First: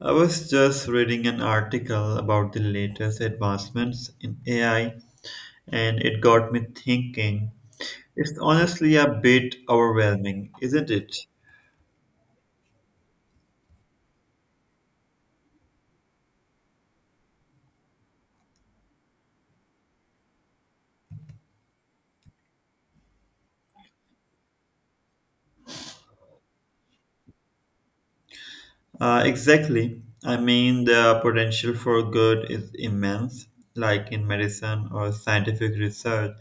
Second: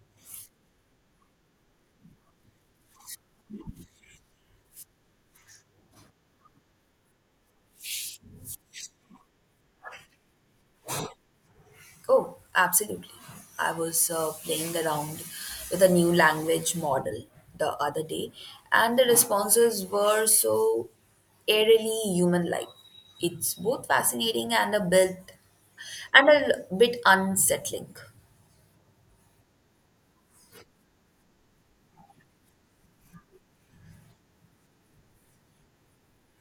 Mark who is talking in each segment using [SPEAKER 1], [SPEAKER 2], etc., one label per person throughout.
[SPEAKER 1] I was just reading an article about the latest advancements in AI, and it got me thinking. It's honestly a bit overwhelming, isn't it?
[SPEAKER 2] Oh, absolutely. I was playing around with a new language model the other day, and the responses were so eerily human like. It's both fascinating and a bit unsettling.
[SPEAKER 1] Exactly. I mean, the potential for good is immense, like in medicine or scientific research.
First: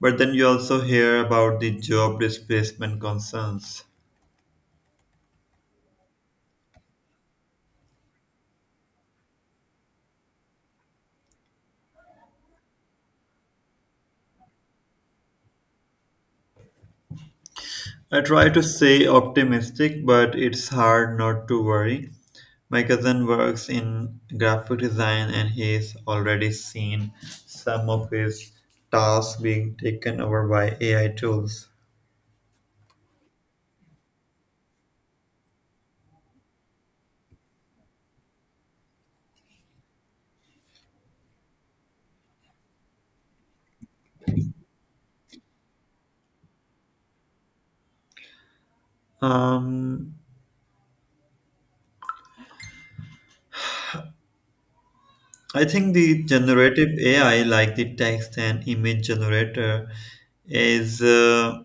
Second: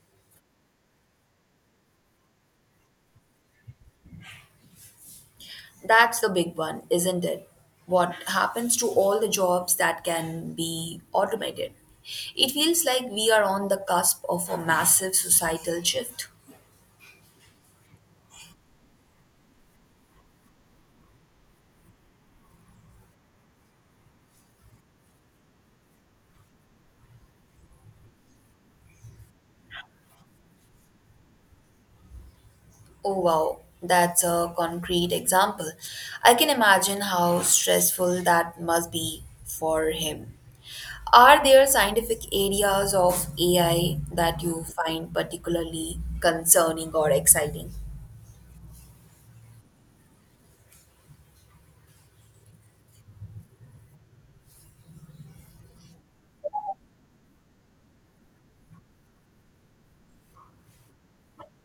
[SPEAKER 1] But then you also hear about the job displacement concerns.
[SPEAKER 2] That's the big one, isn't it? What happens to all the jobs that can be automated? It feels like we are on the cusp of a massive societal shift.
[SPEAKER 1] I try to stay optimistic, but it's hard not to worry. My cousin works in graphic design and he's already seen some of his tasks being taken over by AI tools.
[SPEAKER 2] Oh, wow, that's a concrete example. I can imagine how stressful that must be for him. Are there scientific areas of AI that you find particularly concerning or exciting?
[SPEAKER 1] Um, I think the generative AI, like the text and image generator, is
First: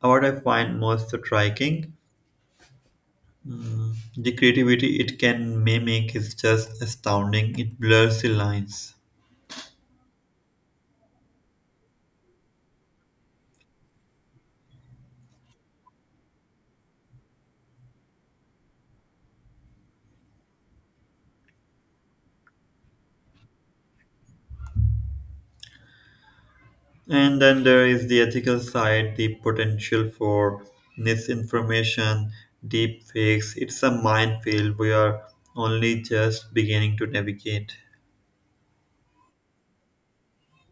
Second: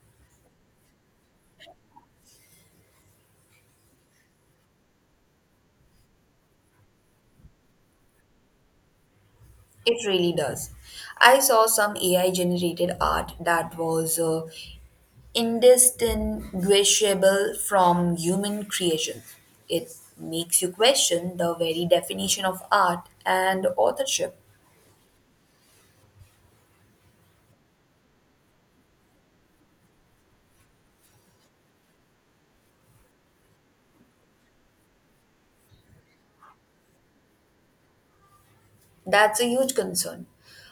[SPEAKER 1] what I find most striking. The creativity it can mimic is just astounding. It blurs the lines.
[SPEAKER 2] It really does. I saw some AI generated art that was indistinguishable from human creation. It makes you question the very definition of art and authorship.
[SPEAKER 1] And then there is the ethical side, the potential for misinformation, deep fakes. It's a minefield we are only just beginning to navigate.
[SPEAKER 2] That's a huge concern.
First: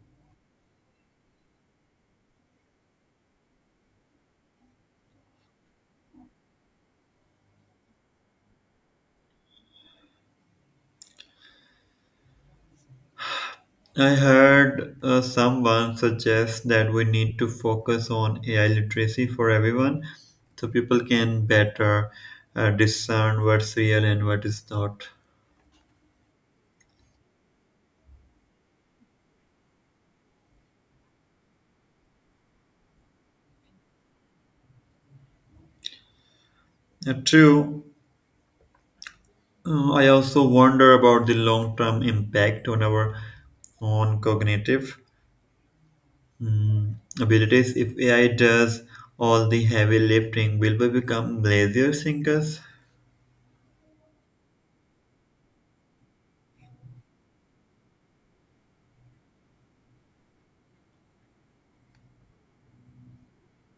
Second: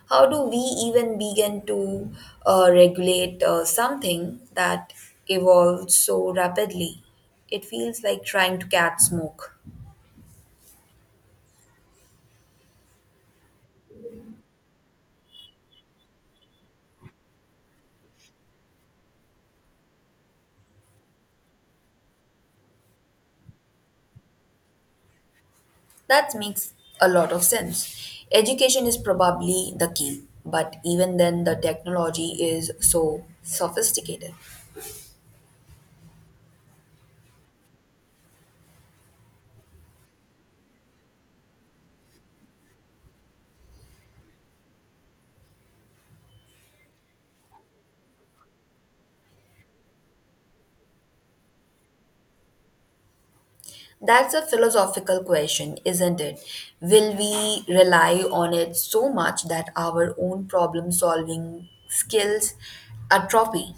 [SPEAKER 2] How do we even begin to regulate something that evolves so rapidly? It feels like trying to catch smoke.
[SPEAKER 1] I heard someone suggest that we need to focus on AI literacy for everyone so people can better discern what's real and what is not.
[SPEAKER 2] That makes a lot of sense. Education is probably the key, but even then, the technology is so sophisticated.
[SPEAKER 1] True. I also wonder about the long term impact on our on cognitive abilities. If AI does all the heavy lifting, will we become lazier thinkers?
[SPEAKER 2] That's a philosophical question, isn't it? Will we rely on it so much that our own problem solving skills atrophy?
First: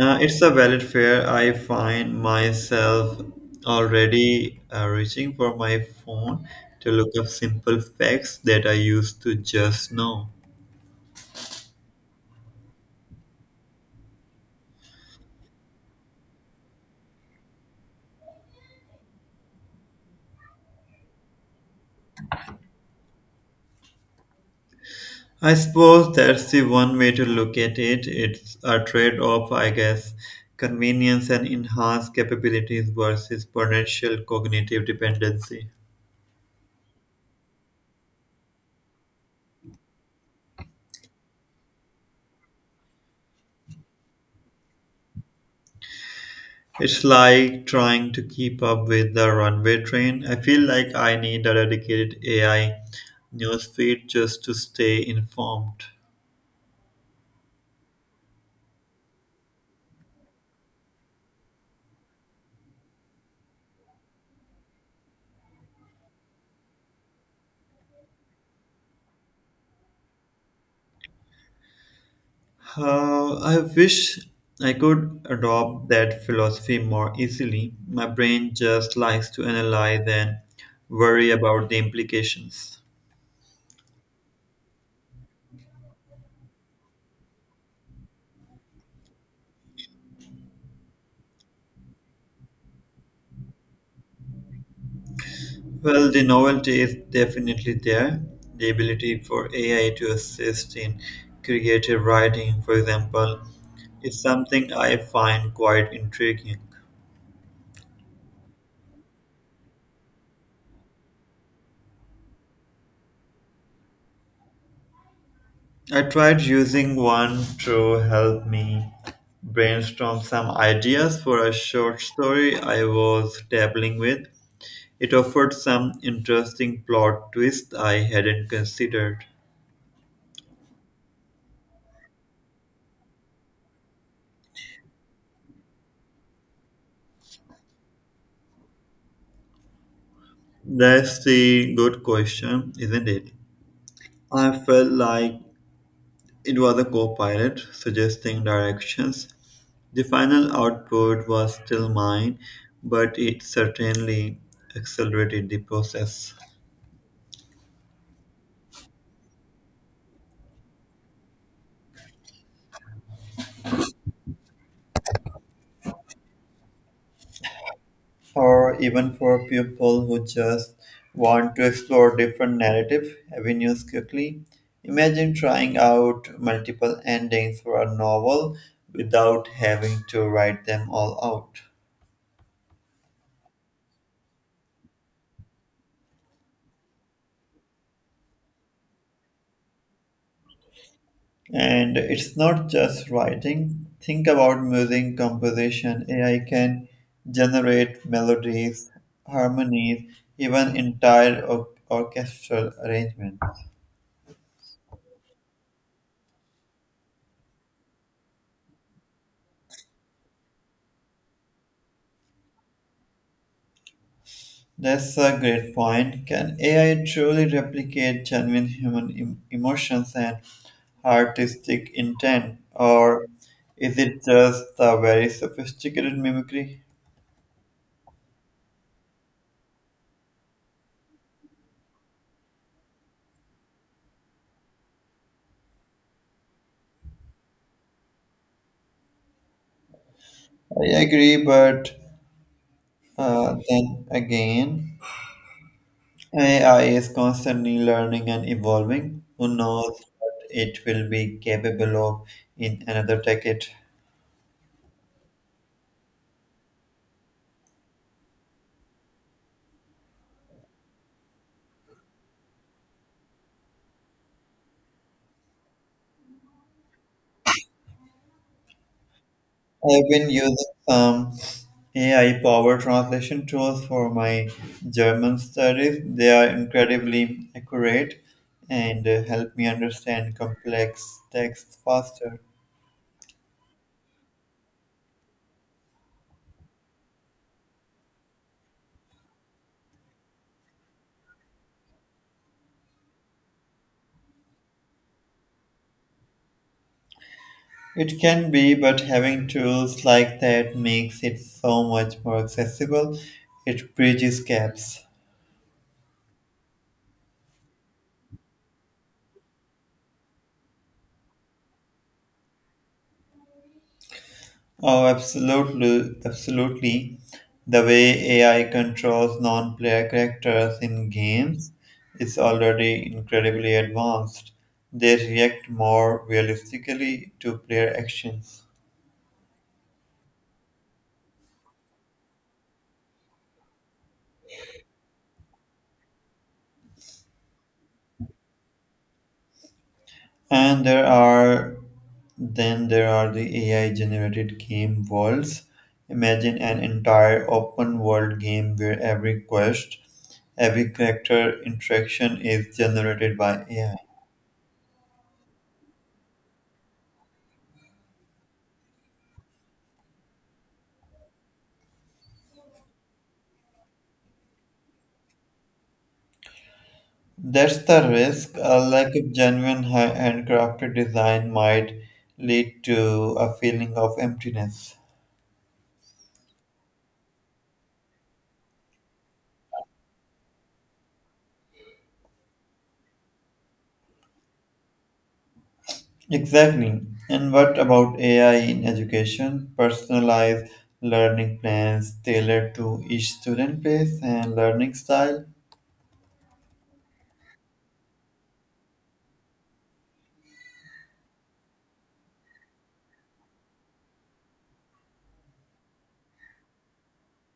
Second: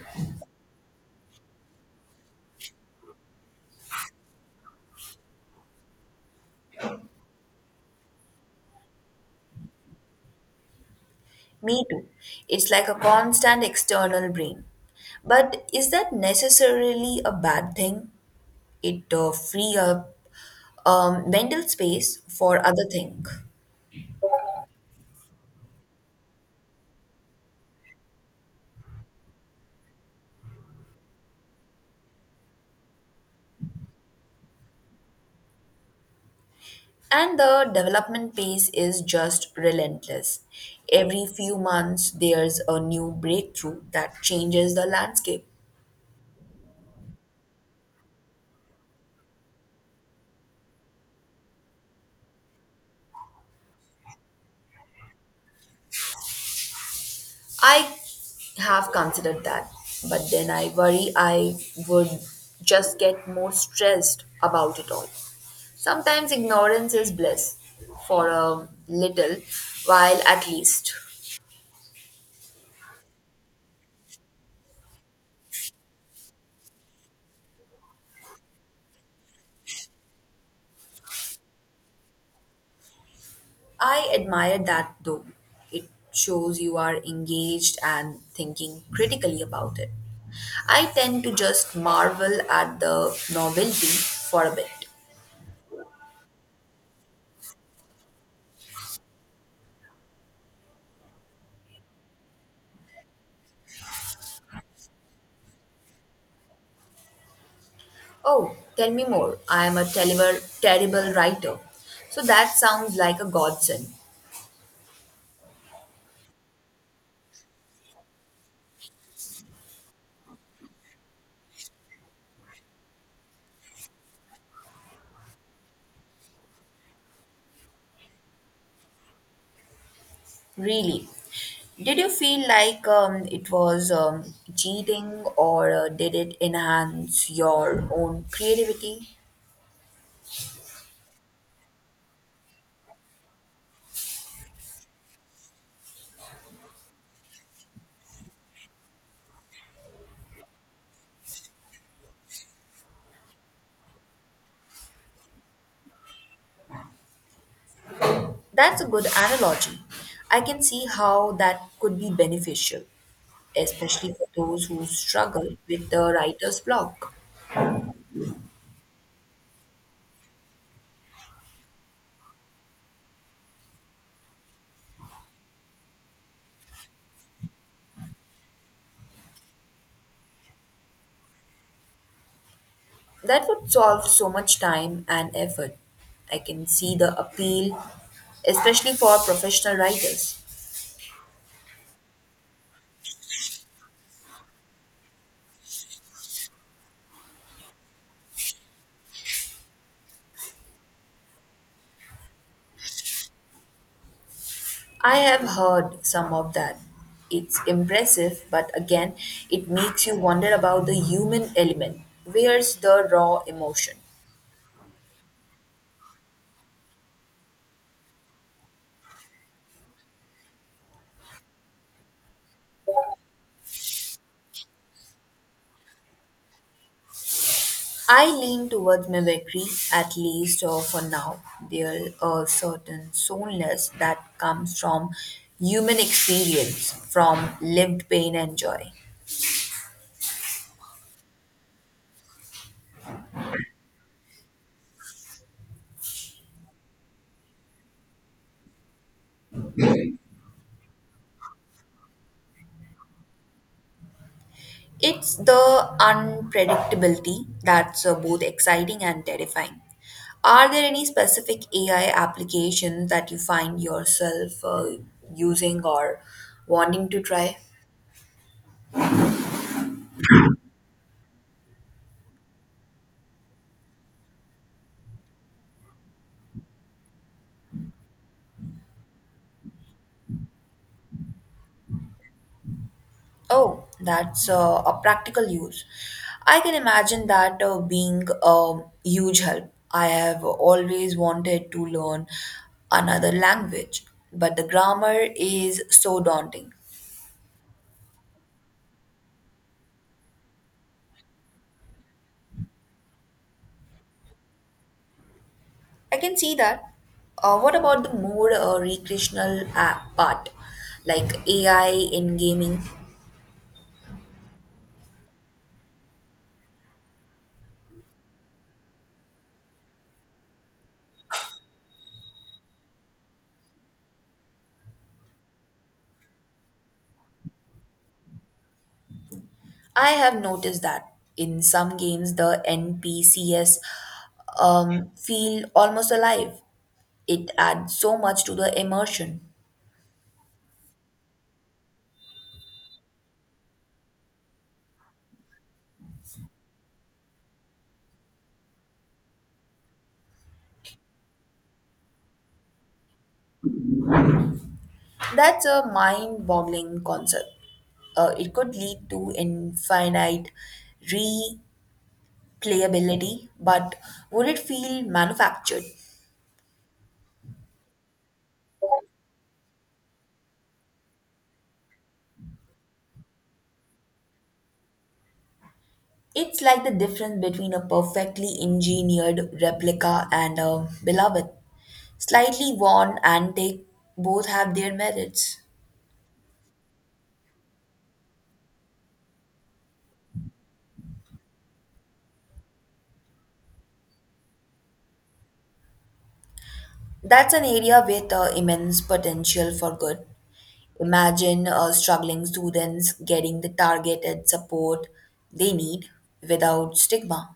[SPEAKER 1] It's a valid fear. I find myself already reaching for my phone to look up simple facts that I used to just know.
[SPEAKER 2] Me too. It's like a constant external brain. But is that necessarily a bad thing? It free up mental space for other things.
[SPEAKER 1] I suppose that's the one way to look at it. It's a trade off, I guess. Convenience and enhanced capabilities versus potential cognitive dependency.
[SPEAKER 2] And the development pace is just relentless. Every few months, there's a new breakthrough that changes the landscape.
[SPEAKER 1] It's like trying to keep up with the runway train. I feel like I need a dedicated AI newsfeed just to stay informed.
[SPEAKER 2] I have considered that, but then I worry I would just get more stressed about it all. Sometimes ignorance is bliss for a little while at least.
[SPEAKER 1] I wish I could adopt that philosophy more easily. My brain just likes to analyze and worry about the implications.
[SPEAKER 2] I admire that though. It shows you are engaged and thinking critically about it. I tend to just marvel at the novelty for a bit.
[SPEAKER 1] Well, the novelty is definitely there. The ability for AI to assist in creative writing, for example, is something I find quite intriguing.
[SPEAKER 2] Oh, tell me more. I am a terrible, terrible writer. So that sounds like a godsend.
[SPEAKER 1] I tried using one to help me brainstorm some ideas for a short story I was dabbling with. It offered some interesting plot twists I hadn't considered.
[SPEAKER 2] Really. Did you feel like it was cheating or did it enhance your own creativity?
[SPEAKER 1] That's the good question, isn't it? I felt like it was a co-pilot suggesting directions. The final output was still mine, but it certainly accelerated the process.
[SPEAKER 2] That's a good analogy. I can see how that could be beneficial, especially for those who struggle with the writer's block.
[SPEAKER 1] Or even for people who just want to explore different narrative avenues quickly, imagine trying out multiple endings for a novel without having to write them all out.
[SPEAKER 2] That would solve so much time and effort. I can see the appeal, especially for professional writers.
[SPEAKER 1] And it's not just writing. Think about music composition. AI can generate melodies, harmonies, even entire orchestral arrangements.
[SPEAKER 2] I have heard some of that. It's impressive, but again, it makes you wonder about the human element. Where's the raw emotion?
[SPEAKER 1] That's a great point. Can AI truly replicate genuine human emotions and artistic intent, or is it just a very sophisticated mimicry?
[SPEAKER 2] I lean towards mimicry, at least for now. There's a certain soulness that comes from human experience, from lived pain and joy.
[SPEAKER 1] I agree, but then again, AI is constantly learning and evolving. Who knows what it will be capable of in another decade?
[SPEAKER 2] It's the unpredictability that's both exciting and terrifying. Are there any specific AI applications that you find yourself using or wanting to try?
[SPEAKER 1] I've been using some AI powered translation tools for my German studies. They are incredibly accurate and help me understand complex texts faster.
[SPEAKER 2] Oh, that's a practical use. I can imagine that being a huge help. I have always wanted to learn another language, but the grammar is so daunting.
[SPEAKER 1] It can be, but having tools like that makes it so much more accessible. It bridges gaps.
[SPEAKER 2] I can see that. What about the more recreational app part, like AI in gaming?
[SPEAKER 1] Oh, absolutely, absolutely. The way AI controls non-player characters in games is already incredibly advanced. They react more realistically to player actions.
[SPEAKER 2] I have noticed that in some games the NPCs feel almost alive. It adds so much to the immersion.
[SPEAKER 1] And there are then there are the AI-generated game worlds. Imagine an entire open-world game where every quest, every character interaction is generated by AI.
[SPEAKER 2] That's a mind-boggling concept. It could lead to infinite replayability, but would it feel manufactured?
[SPEAKER 1] That's the risk. A lack of genuine handcrafted design might lead to a feeling of emptiness.
[SPEAKER 2] It's like the difference between a perfectly engineered replica and a beloved, slightly worn antique. Both have their merits.
[SPEAKER 1] Exactly. And what about AI in education? Personalized learning plans tailored to each student pace and learning style,
[SPEAKER 2] That's an area with immense potential for good. Imagine struggling students getting the targeted support they need without stigma.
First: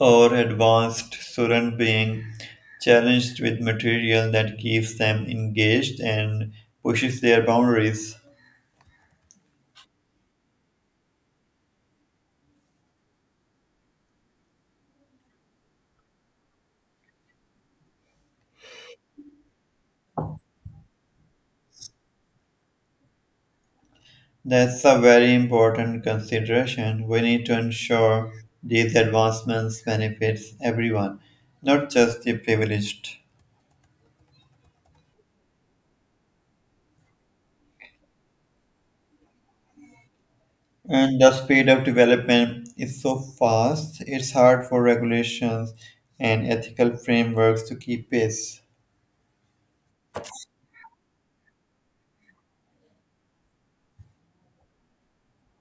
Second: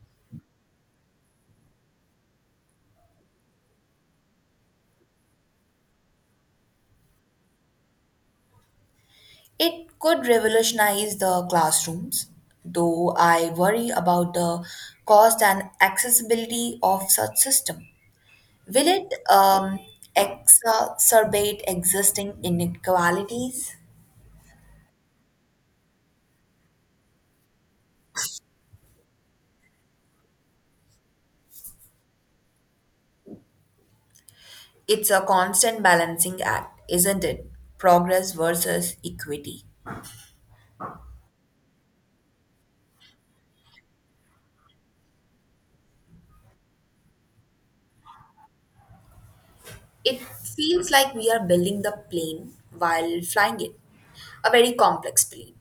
[SPEAKER 1] or advanced student being challenged with material that keeps them engaged and pushes their boundaries.
[SPEAKER 2] It could revolutionize the classrooms, though I worry about the cost and accessibility of such system. Will it exacerbate existing inequalities?
[SPEAKER 1] That's a very important consideration. We need to ensure these advancements benefits everyone, not just the privileged.
[SPEAKER 2] It's a constant balancing act, isn't it? Progress versus equity.
[SPEAKER 1] And the speed of development is so fast, it's hard for regulations and ethical frameworks to keep pace.
[SPEAKER 2] It feels like we are building the plane while flying it, a very complex plane.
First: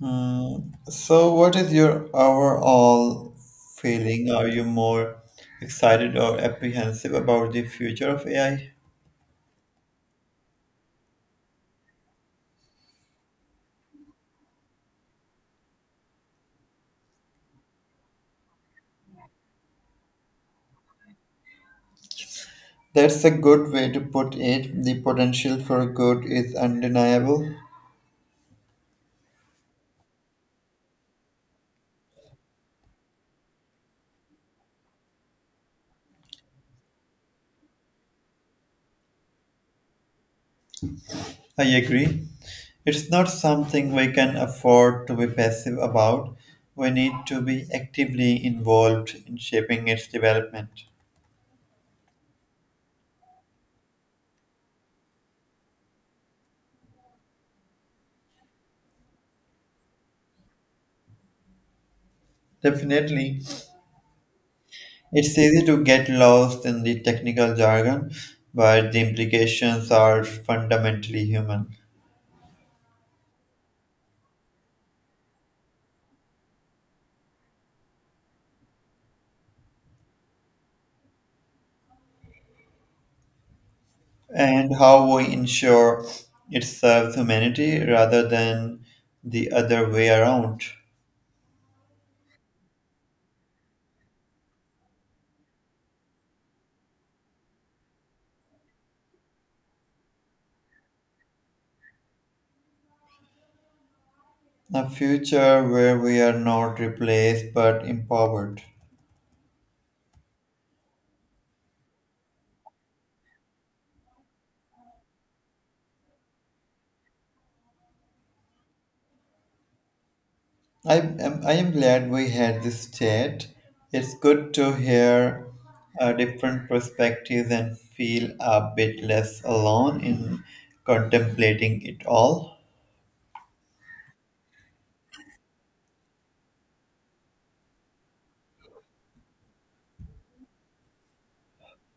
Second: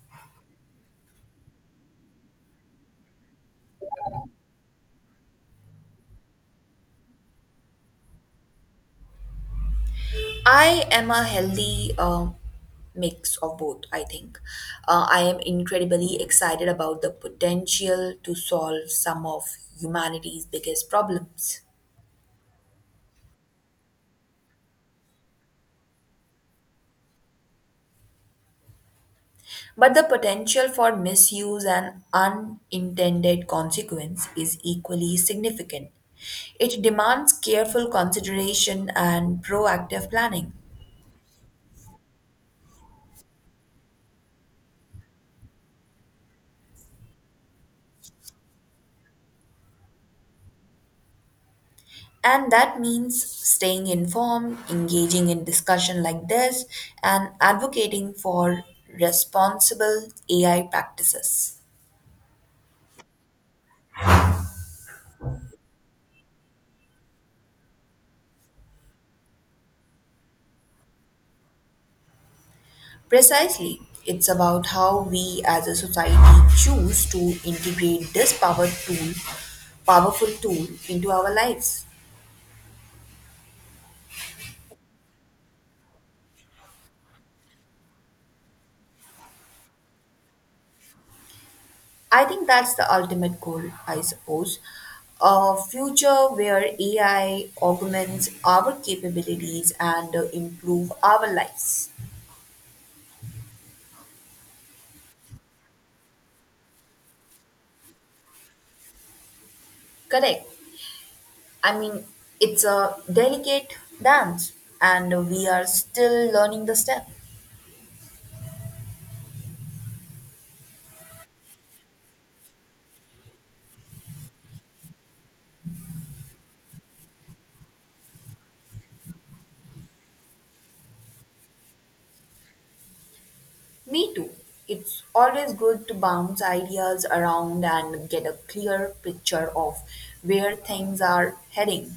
[SPEAKER 1] Hmm. So, what is your overall feeling? Are you more excited or apprehensive about the future of AI?
[SPEAKER 2] I am a healthy mix of both, I think. I am incredibly excited about the potential to solve some of humanity's biggest problems.
[SPEAKER 1] That's a good way to put it. The potential for good is undeniable.
[SPEAKER 2] But the potential for misuse and unintended consequence is equally significant. It demands careful consideration and proactive planning.
[SPEAKER 1] I agree. It's not something we can afford to be passive about. We need to be actively involved in shaping its development.
[SPEAKER 2] And that means staying informed, engaging in discussion like this, and advocating for responsible AI practices.
[SPEAKER 1] Definitely. It's easy to get lost in the technical jargon, but the implications are fundamentally human.
[SPEAKER 2] Precisely, it's about how we as a society choose to integrate this powerful tool into our lives.
[SPEAKER 1] And how we ensure it serves humanity rather than the other way around.
[SPEAKER 2] I think that's the ultimate goal, I suppose. A future where AI augments our capabilities and improve our lives.
[SPEAKER 1] A future where we are not replaced but empowered.
[SPEAKER 2] Correct. I mean, it's a delicate dance and we are still learning the step.
[SPEAKER 1] I am glad we had this chat. It's good to hear different perspectives and feel a bit less alone in contemplating it all.
[SPEAKER 2] Me too. It's always good to bounce ideas around and get a clear picture of where things are heading.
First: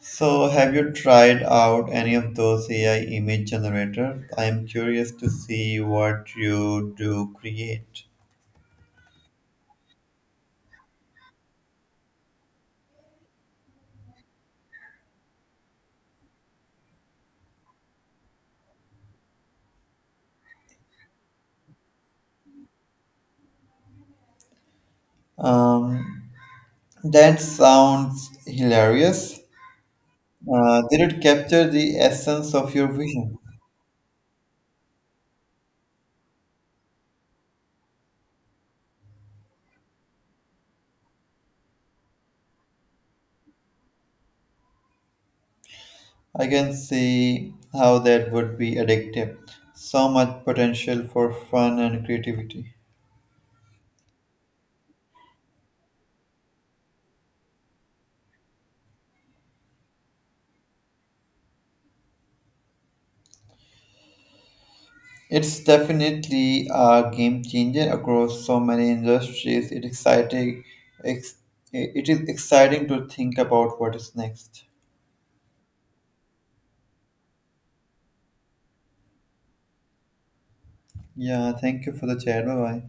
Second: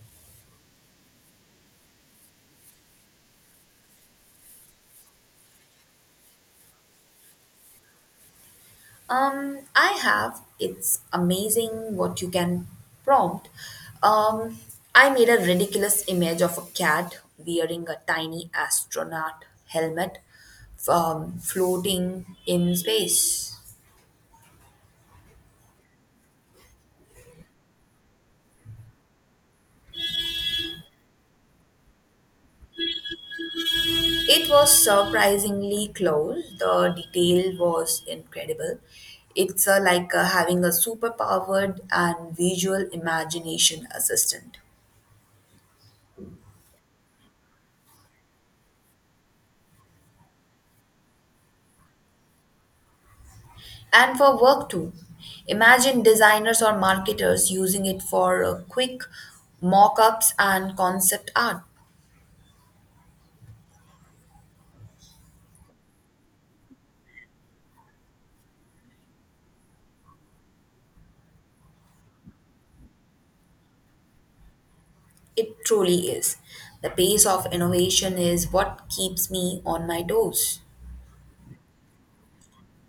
[SPEAKER 1] So, have you tried out any of those AI image generators? I am curious to see what you do create.
[SPEAKER 2] I have. It's amazing what you can prompt. Um, I made a ridiculous image of a cat wearing a tiny astronaut helmet, floating in space.
[SPEAKER 1] Um, that sounds hilarious. Did it capture the essence of your vision?
[SPEAKER 2] It was surprisingly close. The detail was incredible. It's like having a superpowered and visual imagination assistant.
[SPEAKER 1] I can see how that would be addictive. So much potential for fun and creativity.
[SPEAKER 2] And for work too. Imagine designers or marketers using it for quick mock ups and concept art.
[SPEAKER 1] It's definitely a game changer across so many industries. It exciting. Ex- it is exciting to think about what is next.
[SPEAKER 2] It truly is. The pace of innovation is what keeps me on my toes.
[SPEAKER 1] Yeah, thank you for the chat. Bye bye.